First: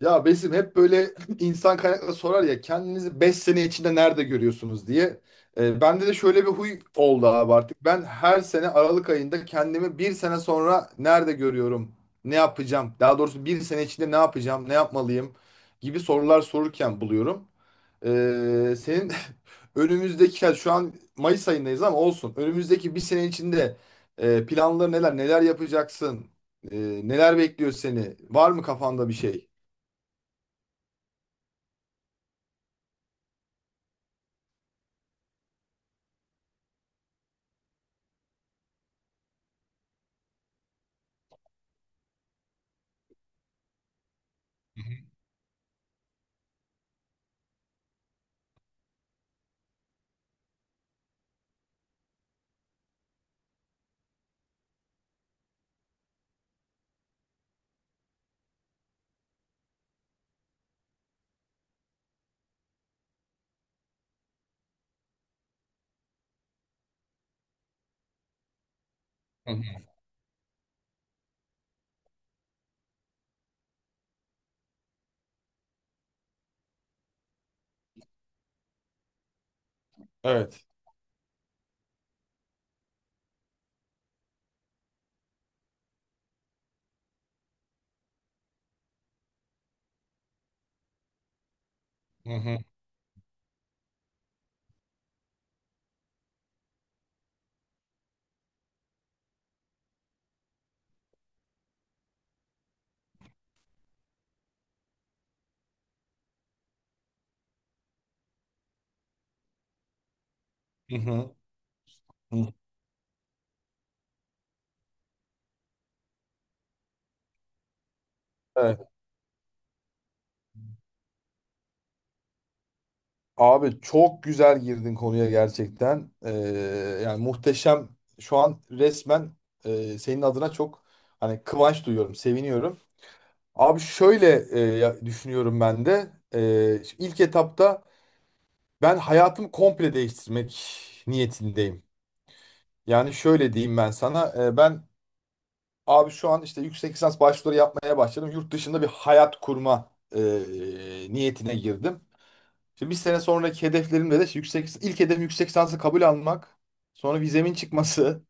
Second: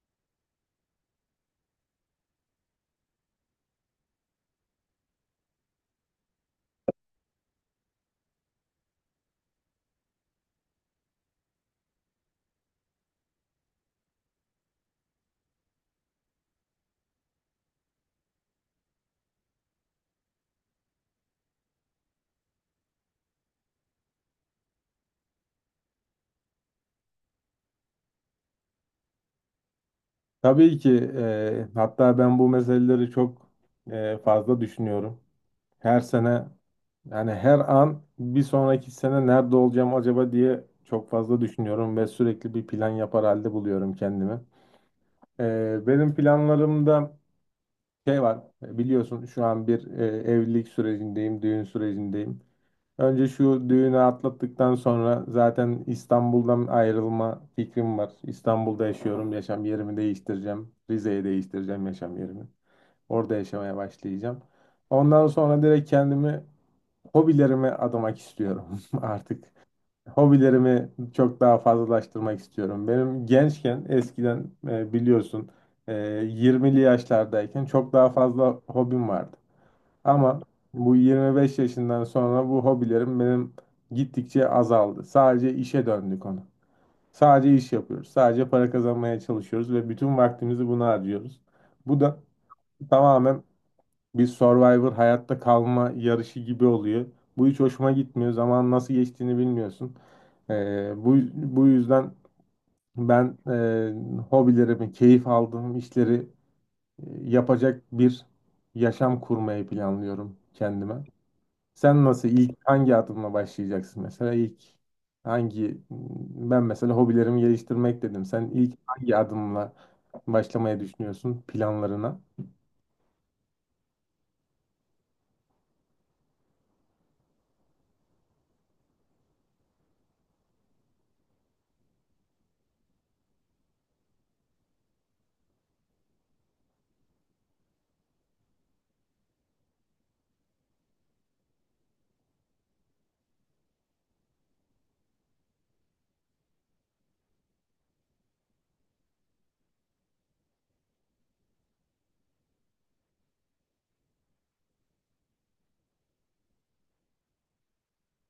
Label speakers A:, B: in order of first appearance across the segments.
A: Ya Besim hep böyle insan kaynakları sorar ya kendinizi 5 sene içinde nerede görüyorsunuz diye. Bende de şöyle bir huy oldu abi artık. Ben her sene Aralık ayında kendimi bir sene sonra nerede görüyorum, ne yapacağım, daha doğrusu bir sene içinde ne yapacağım, ne yapmalıyım gibi sorular sorurken buluyorum. Senin önümüzdeki, yani şu an Mayıs ayındayız ama olsun. Önümüzdeki bir sene içinde planları neler, neler yapacaksın, e, neler bekliyor seni, var mı kafanda bir şey?
B: Tabii ki hatta ben bu meseleleri çok fazla düşünüyorum. Her sene yani her an bir sonraki sene nerede olacağım acaba diye çok fazla düşünüyorum ve sürekli bir plan yapar halde buluyorum kendimi. Benim planlarımda şey var biliyorsun şu an bir evlilik sürecindeyim, düğün sürecindeyim. Önce şu düğünü atlattıktan sonra zaten İstanbul'dan ayrılma fikrim var. İstanbul'da yaşıyorum, yaşam yerimi değiştireceğim. Rize'ye değiştireceğim yaşam yerimi. Orada yaşamaya başlayacağım. Ondan sonra direkt kendimi hobilerime adamak istiyorum artık.
A: Hı hı.
B: Hobilerimi çok daha fazlalaştırmak istiyorum. Benim gençken eskiden biliyorsun e, 20'li yaşlardayken çok daha fazla hobim vardı. Ama
A: Evet.
B: bu 25 yaşından sonra bu hobilerim benim gittikçe azaldı. Sadece işe döndü konu. Sadece iş yapıyoruz. Sadece para kazanmaya çalışıyoruz ve bütün vaktimizi buna harcıyoruz. Bu da
A: Hı hı.
B: tamamen bir Survivor hayatta kalma yarışı gibi oluyor. Bu hiç hoşuma gitmiyor. Zaman nasıl geçtiğini bilmiyorsun. Bu yüzden ben hobilerimi, keyif aldığım işleri e, yapacak bir yaşam kurmayı planlıyorum
A: Hı
B: kendime.
A: hı.
B: Sen nasıl
A: Hı.
B: ilk hangi adımla başlayacaksın, mesela ilk hangi, ben mesela hobilerimi geliştirmek dedim. Sen ilk
A: Evet.
B: hangi adımla başlamayı düşünüyorsun planlarına?
A: Abi çok güzel girdin konuya gerçekten. Yani muhteşem. Şu an resmen senin adına çok hani kıvanç duyuyorum, seviniyorum. Abi şöyle düşünüyorum ben de. Şimdi ilk etapta ben hayatımı komple değiştirmek niyetindeyim. Yani şöyle diyeyim ben sana. Ben abi şu an işte yüksek lisans başvuruları yapmaya başladım. Yurt dışında bir hayat kurma niyetine girdim. Şimdi bir sene sonraki hedeflerimde de yüksek ilk hedefim yüksek lisansı kabul almak. Sonra vizemin çıkması.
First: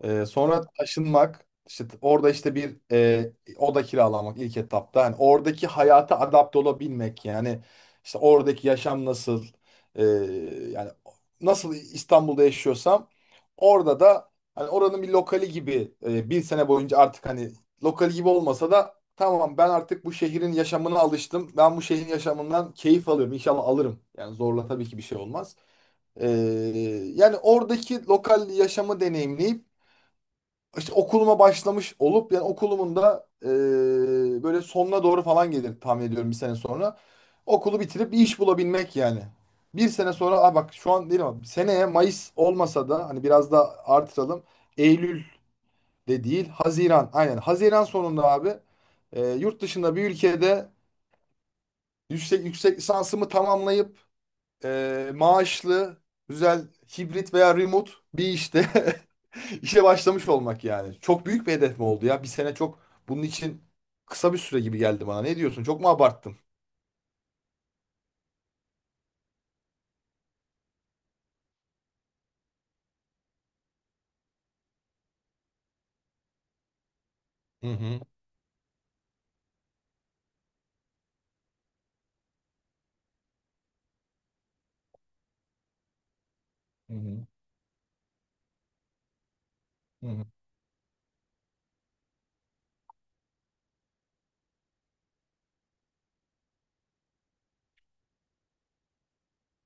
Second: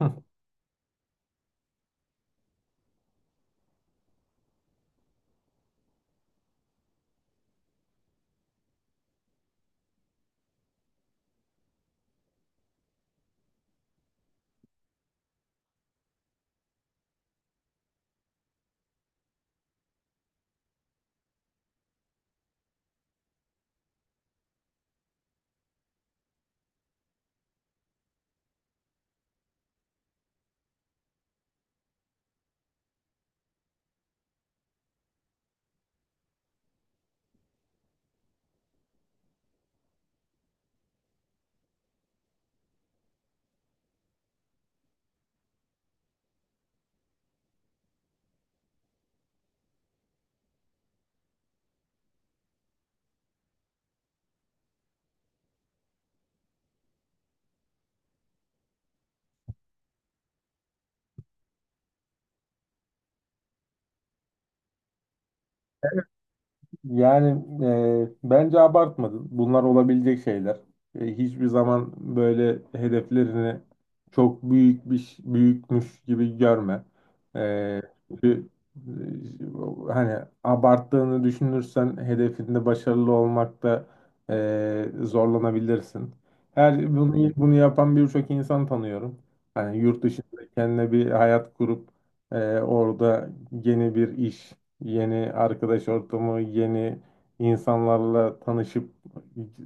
A: Sonra taşınmak, işte orada işte bir oda kiralamak ilk etapta. Yani oradaki hayata adapte olabilmek yani işte oradaki yaşam nasıl e, yani nasıl İstanbul'da yaşıyorsam orada da hani oranın bir lokali gibi bir sene boyunca artık hani lokali gibi olmasa da tamam ben artık bu şehrin yaşamına alıştım. Ben bu şehrin yaşamından keyif alıyorum. İnşallah alırım. Yani zorla tabii ki bir şey olmaz. Ee, Yani oradaki lokal yaşamı deneyimleyip işte okuluma başlamış olup yani okulumun da böyle sonuna doğru falan gelir tahmin ediyorum bir sene sonra. Okulu bitirip bir iş bulabilmek yani. Bir sene sonra aa bak şu an değil ama seneye Mayıs olmasa da hani biraz da artıralım. Eylül de değil Haziran aynen Haziran sonunda abi yurt dışında bir ülkede yüksek lisansımı tamamlayıp maaşlı, güzel, hibrit veya remote bir işte işe başlamış olmak yani. Çok büyük bir hedef mi oldu ya? Bir sene çok bunun için kısa bir süre gibi geldi bana. Ne diyorsun? Çok mu abarttım?
B: Yani bence abartmadın. Bunlar olabilecek şeyler. Hiçbir zaman böyle hedeflerini çok büyük büyükmüş gibi görme.
A: Hı
B: E,
A: hı.
B: çünkü, Hani abarttığını düşünürsen hedefinde başarılı olmakta zorlanabilirsin.
A: Hı
B: Her
A: hı.
B: bunu yapan birçok insan tanıyorum. Hani yurt
A: Hı hı.
B: dışında kendine bir hayat kurup orada yeni bir iş. Yeni arkadaş ortamı, yeni insanlarla tanışıp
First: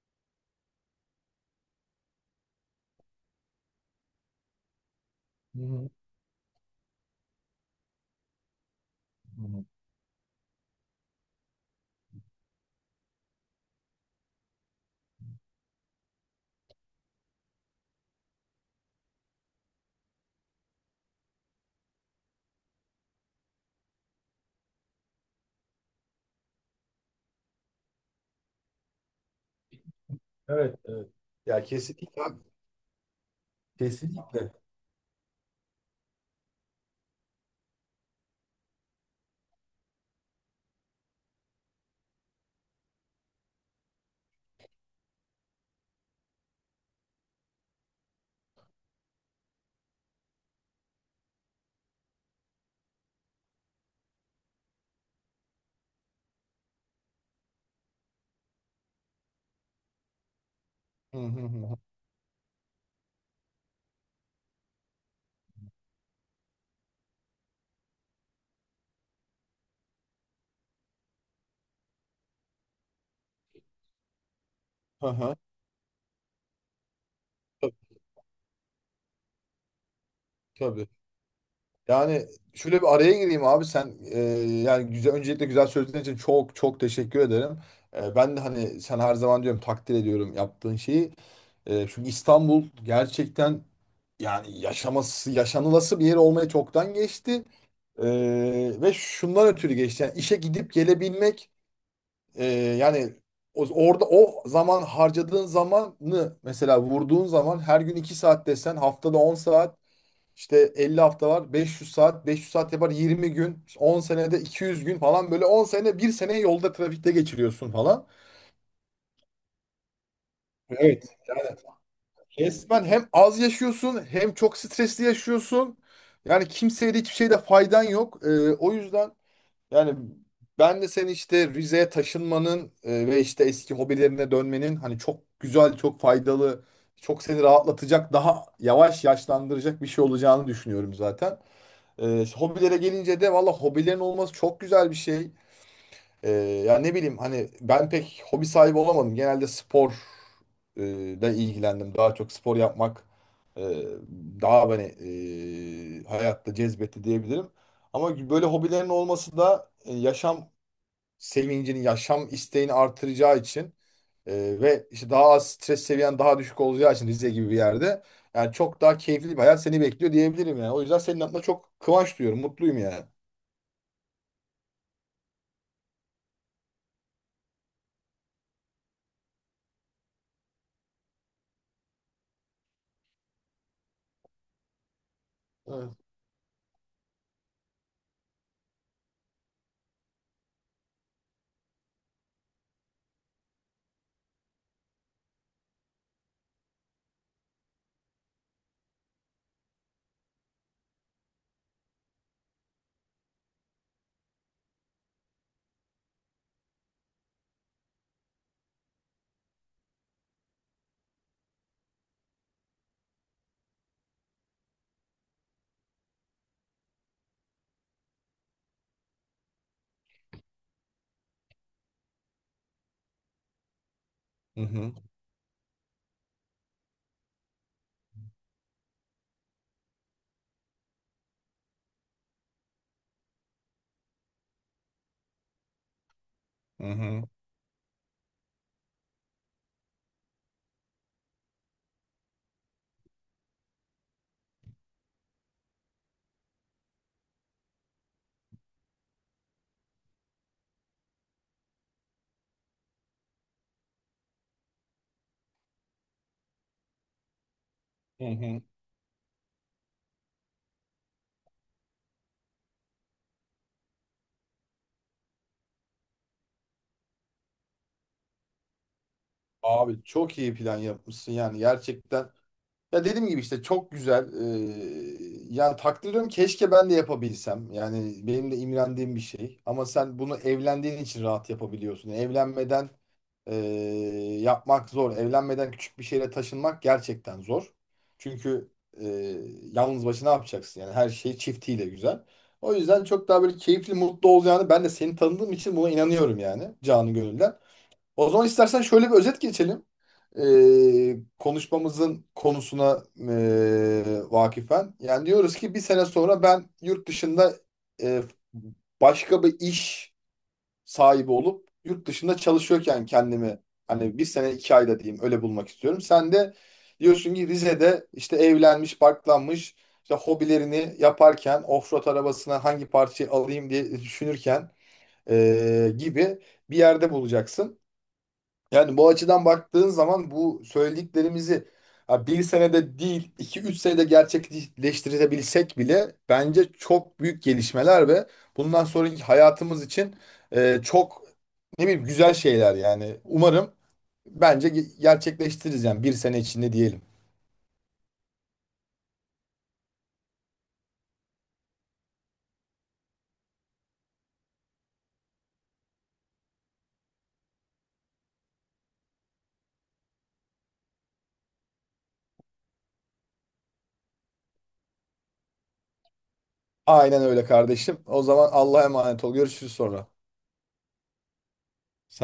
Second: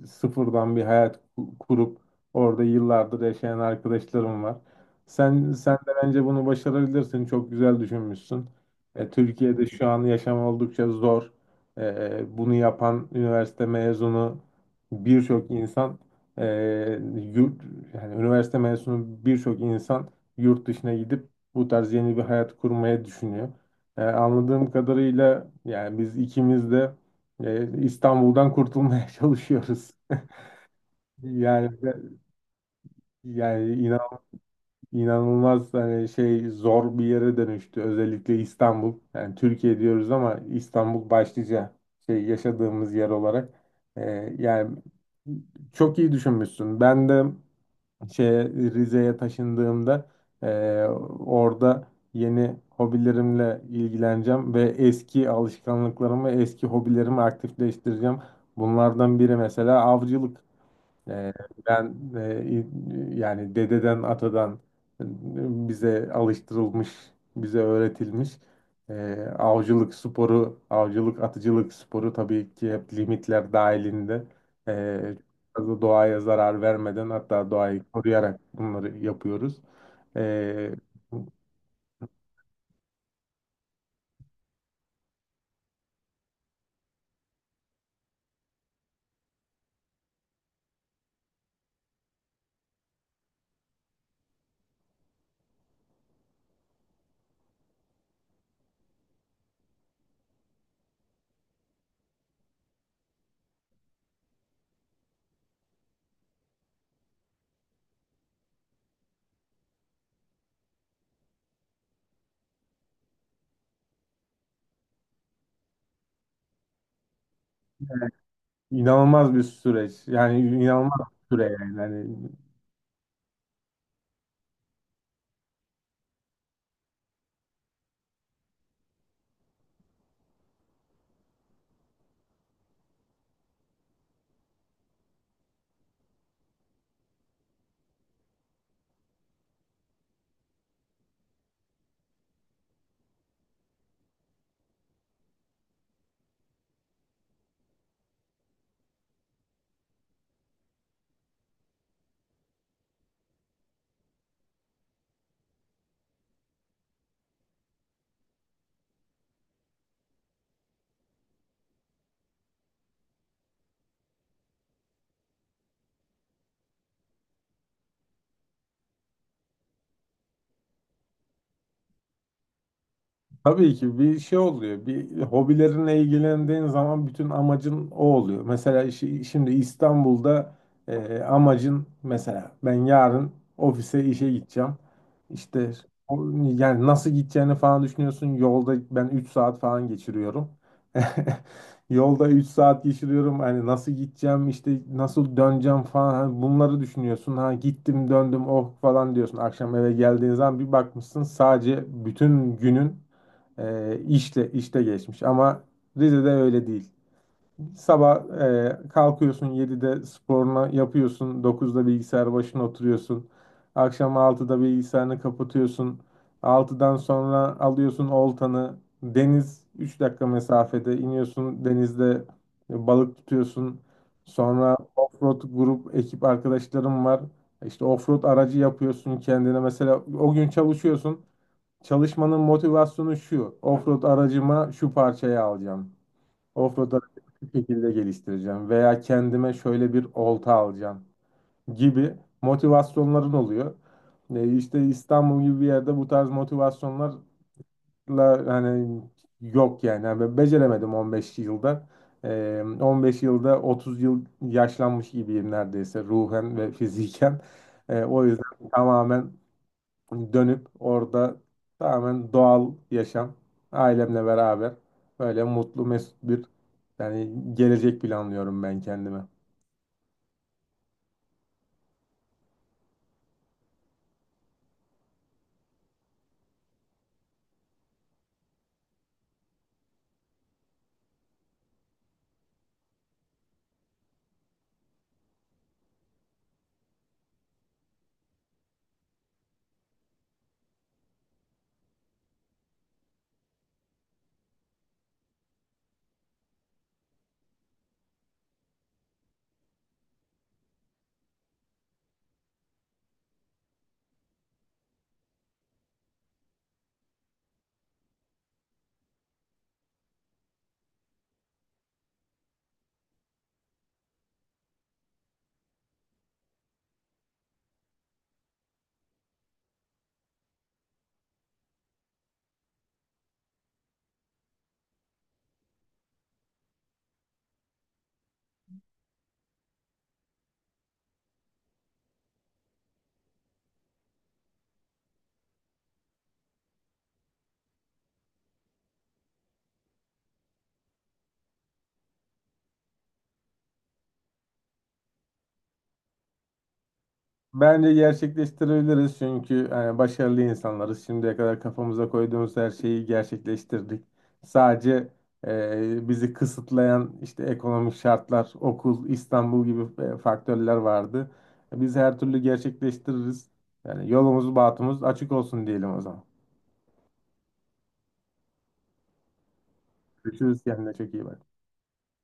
B: sıfırdan bir hayat kurup orada yıllardır yaşayan arkadaşlarım var. Sen
A: Hı
B: sen
A: hı.
B: de bence bunu başarabilirsin. Çok güzel düşünmüşsün.
A: Hı hı.
B: Türkiye'de şu an yaşam oldukça zor. Bunu yapan üniversite mezunu birçok insan e, yurt yani üniversite mezunu birçok insan yurt dışına gidip bu tarz yeni bir hayat kurmaya düşünüyor. Anladığım kadarıyla yani biz ikimiz de İstanbul'dan kurtulmaya çalışıyoruz.
A: Evet, evet. Ya
B: Yani
A: kesinlikle.
B: inan,
A: Kesinlikle.
B: inanılmaz hani şey zor bir yere dönüştü özellikle İstanbul. Yani Türkiye diyoruz ama İstanbul başlıca şey yaşadığımız yer olarak. E, Yani çok iyi düşünmüşsün. Ben de şeye Rize'ye taşındığımda eee, orada yeni hobilerimle ilgileneceğim ve eski alışkanlıklarımı, eski hobilerimi aktifleştireceğim. Bunlardan biri mesela avcılık.
A: Hı
B: Ee,
A: hı.
B: Ben yani dededen atadan bize alıştırılmış, bize öğretilmiş e, avcılık sporu, avcılık atıcılık sporu tabii ki hep limitler dahilinde e,
A: Hı hı.
B: fazla doğaya zarar vermeden hatta
A: Hı hı.
B: doğayı koruyarak bunları yapıyoruz. E,
A: Tabii. Yani şöyle bir araya gireyim abi sen yani güzel öncelikle güzel sözlerin için çok çok teşekkür ederim. Ben de hani sen her zaman diyorum takdir ediyorum yaptığın şeyi. Çünkü İstanbul gerçekten yani yaşaması yaşanılası bir yer olmaya çoktan geçti. E, Ve şundan ötürü geçti. Yani işe gidip gelebilmek e, yani orada o zaman harcadığın zamanı mesela vurduğun zaman her gün 2 saat desen haftada 10 saat işte 50 hafta var. 500 saat. 500 saat yapar 20 gün. İşte 10 senede 200 gün falan böyle 10 sene bir sene yolda trafikte geçiriyorsun falan.
B: İnanılmaz bir süreç. Yani inanılmaz
A: Evet.
B: bir süre
A: Yani
B: yani. Yani
A: resmen hem az yaşıyorsun hem çok stresli yaşıyorsun. Yani kimseye de hiçbir şeyde faydan yok. O yüzden yani ben de seni işte Rize'ye taşınmanın ve işte eski hobilerine dönmenin hani çok güzel, çok faydalı, çok seni rahatlatacak, daha yavaş yaşlandıracak bir şey olacağını düşünüyorum zaten. Hobilere gelince de valla hobilerin olması çok güzel bir şey. Ee, Ya ne bileyim hani ben pek hobi sahibi olamadım. Genelde spor e, da ilgilendim. Daha çok spor yapmak e, daha beni hayatta cezbetti diyebilirim. Ama böyle hobilerin olması da yaşam sevincini, yaşam isteğini artıracağı için ve işte daha az stres seviyen daha düşük olacağı için Rize gibi bir yerde yani çok daha keyifli bir hayat seni bekliyor diyebilirim yani. O yüzden senin adına çok kıvanç duyuyorum, mutluyum yani.
B: tabii ki bir şey oluyor. Bir hobilerinle ilgilendiğin zaman bütün amacın o oluyor. Mesela şimdi İstanbul'da amacın mesela ben yarın ofise işe gideceğim. İşte
A: Evet.
B: o- yani nasıl gideceğini falan düşünüyorsun. Yolda ben 3 saat falan geçiriyorum. Yolda 3 saat geçiriyorum. Hani nasıl gideceğim, işte nasıl döneceğim falan. Hani bunları düşünüyorsun. Ha gittim, döndüm, oh falan diyorsun. Akşam eve geldiğin zaman bir bakmışsın sadece bütün günün işle işte geçmiş ama Rize'de öyle değil. Sabah kalkıyorsun 7'de sporunu yapıyorsun, 9'da bilgisayar başına oturuyorsun. Akşam 6'da bilgisayarını kapatıyorsun. 6'dan sonra alıyorsun oltanı. Deniz 3 dakika mesafede iniyorsun, denizde balık tutuyorsun.
A: Hı
B: Sonra
A: hı,
B: offroad grup ekip arkadaşlarım var. İşte offroad aracı yapıyorsun kendine. Mesela o gün çalışıyorsun. Çalışmanın motivasyonu şu. Offroad aracıma şu parçayı alacağım.
A: hı
B: Offroad
A: hı,
B: aracımı şu şekilde geliştireceğim. Veya kendime şöyle bir olta alacağım gibi motivasyonların oluyor. İşte İstanbul gibi bir yerde bu tarz motivasyonlarla hani yok yani. Yani ben beceremedim 15 yılda. 15 yılda 30 yıl yaşlanmış gibiyim neredeyse ruhen ve fiziken. O
A: hı hı.
B: yüzden tamamen dönüp orada tamamen doğal yaşam, ailemle beraber böyle mutlu mesut bir yani gelecek planlıyorum ben kendime.
A: Abi çok iyi plan yapmışsın yani gerçekten. Ya dediğim gibi işte çok güzel. Yani takdir ediyorum keşke ben de yapabilsem. Yani benim de imrendiğim bir şey. Ama sen bunu evlendiğin için rahat yapabiliyorsun. Evlenmeden yapmak zor. Evlenmeden küçük bir şehre taşınmak gerçekten zor. Çünkü eee, yalnız başına ne yapacaksın? Yani her şey çiftiyle güzel. O yüzden çok daha böyle keyifli, mutlu olacağını ben de seni tanıdığım için buna inanıyorum yani canı gönülden. O zaman istersen şöyle bir özet geçelim. Konuşmamızın konusuna vakifen. Yani diyoruz ki bir sene sonra ben yurt dışında ee, başka bir iş sahibi olup yurt dışında çalışıyorken kendimi hani bir sene 2 ayda diyeyim öyle bulmak istiyorum. Sen de diyorsun ki Rize'de işte evlenmiş, barklanmış işte hobilerini yaparken offroad arabasına hangi parçayı alayım diye düşünürken gibi bir yerde bulacaksın. Yani bu açıdan baktığın zaman bu söylediklerimizi ha, bir senede değil 2-3 senede gerçekleştirebilsek bile bence çok büyük gelişmeler ve bundan sonraki hayatımız için çok ne bileyim güzel şeyler yani. Umarım bence gerçekleştiririz yani bir sene içinde diyelim.
B: Bence gerçekleştirebiliriz çünkü hani başarılı insanlarız. Şimdiye kadar kafamıza koyduğumuz her şeyi gerçekleştirdik. Sadece bizi kısıtlayan işte ekonomik şartlar, okul, İstanbul gibi faktörler vardı. Biz her türlü gerçekleştiririz. Yani yolumuz, bahtımız açık olsun diyelim o zaman.
A: Aynen öyle kardeşim. O zaman Allah'a emanet ol. Görüşürüz sonra.
B: Görüşürüz, kendine çok iyi bak.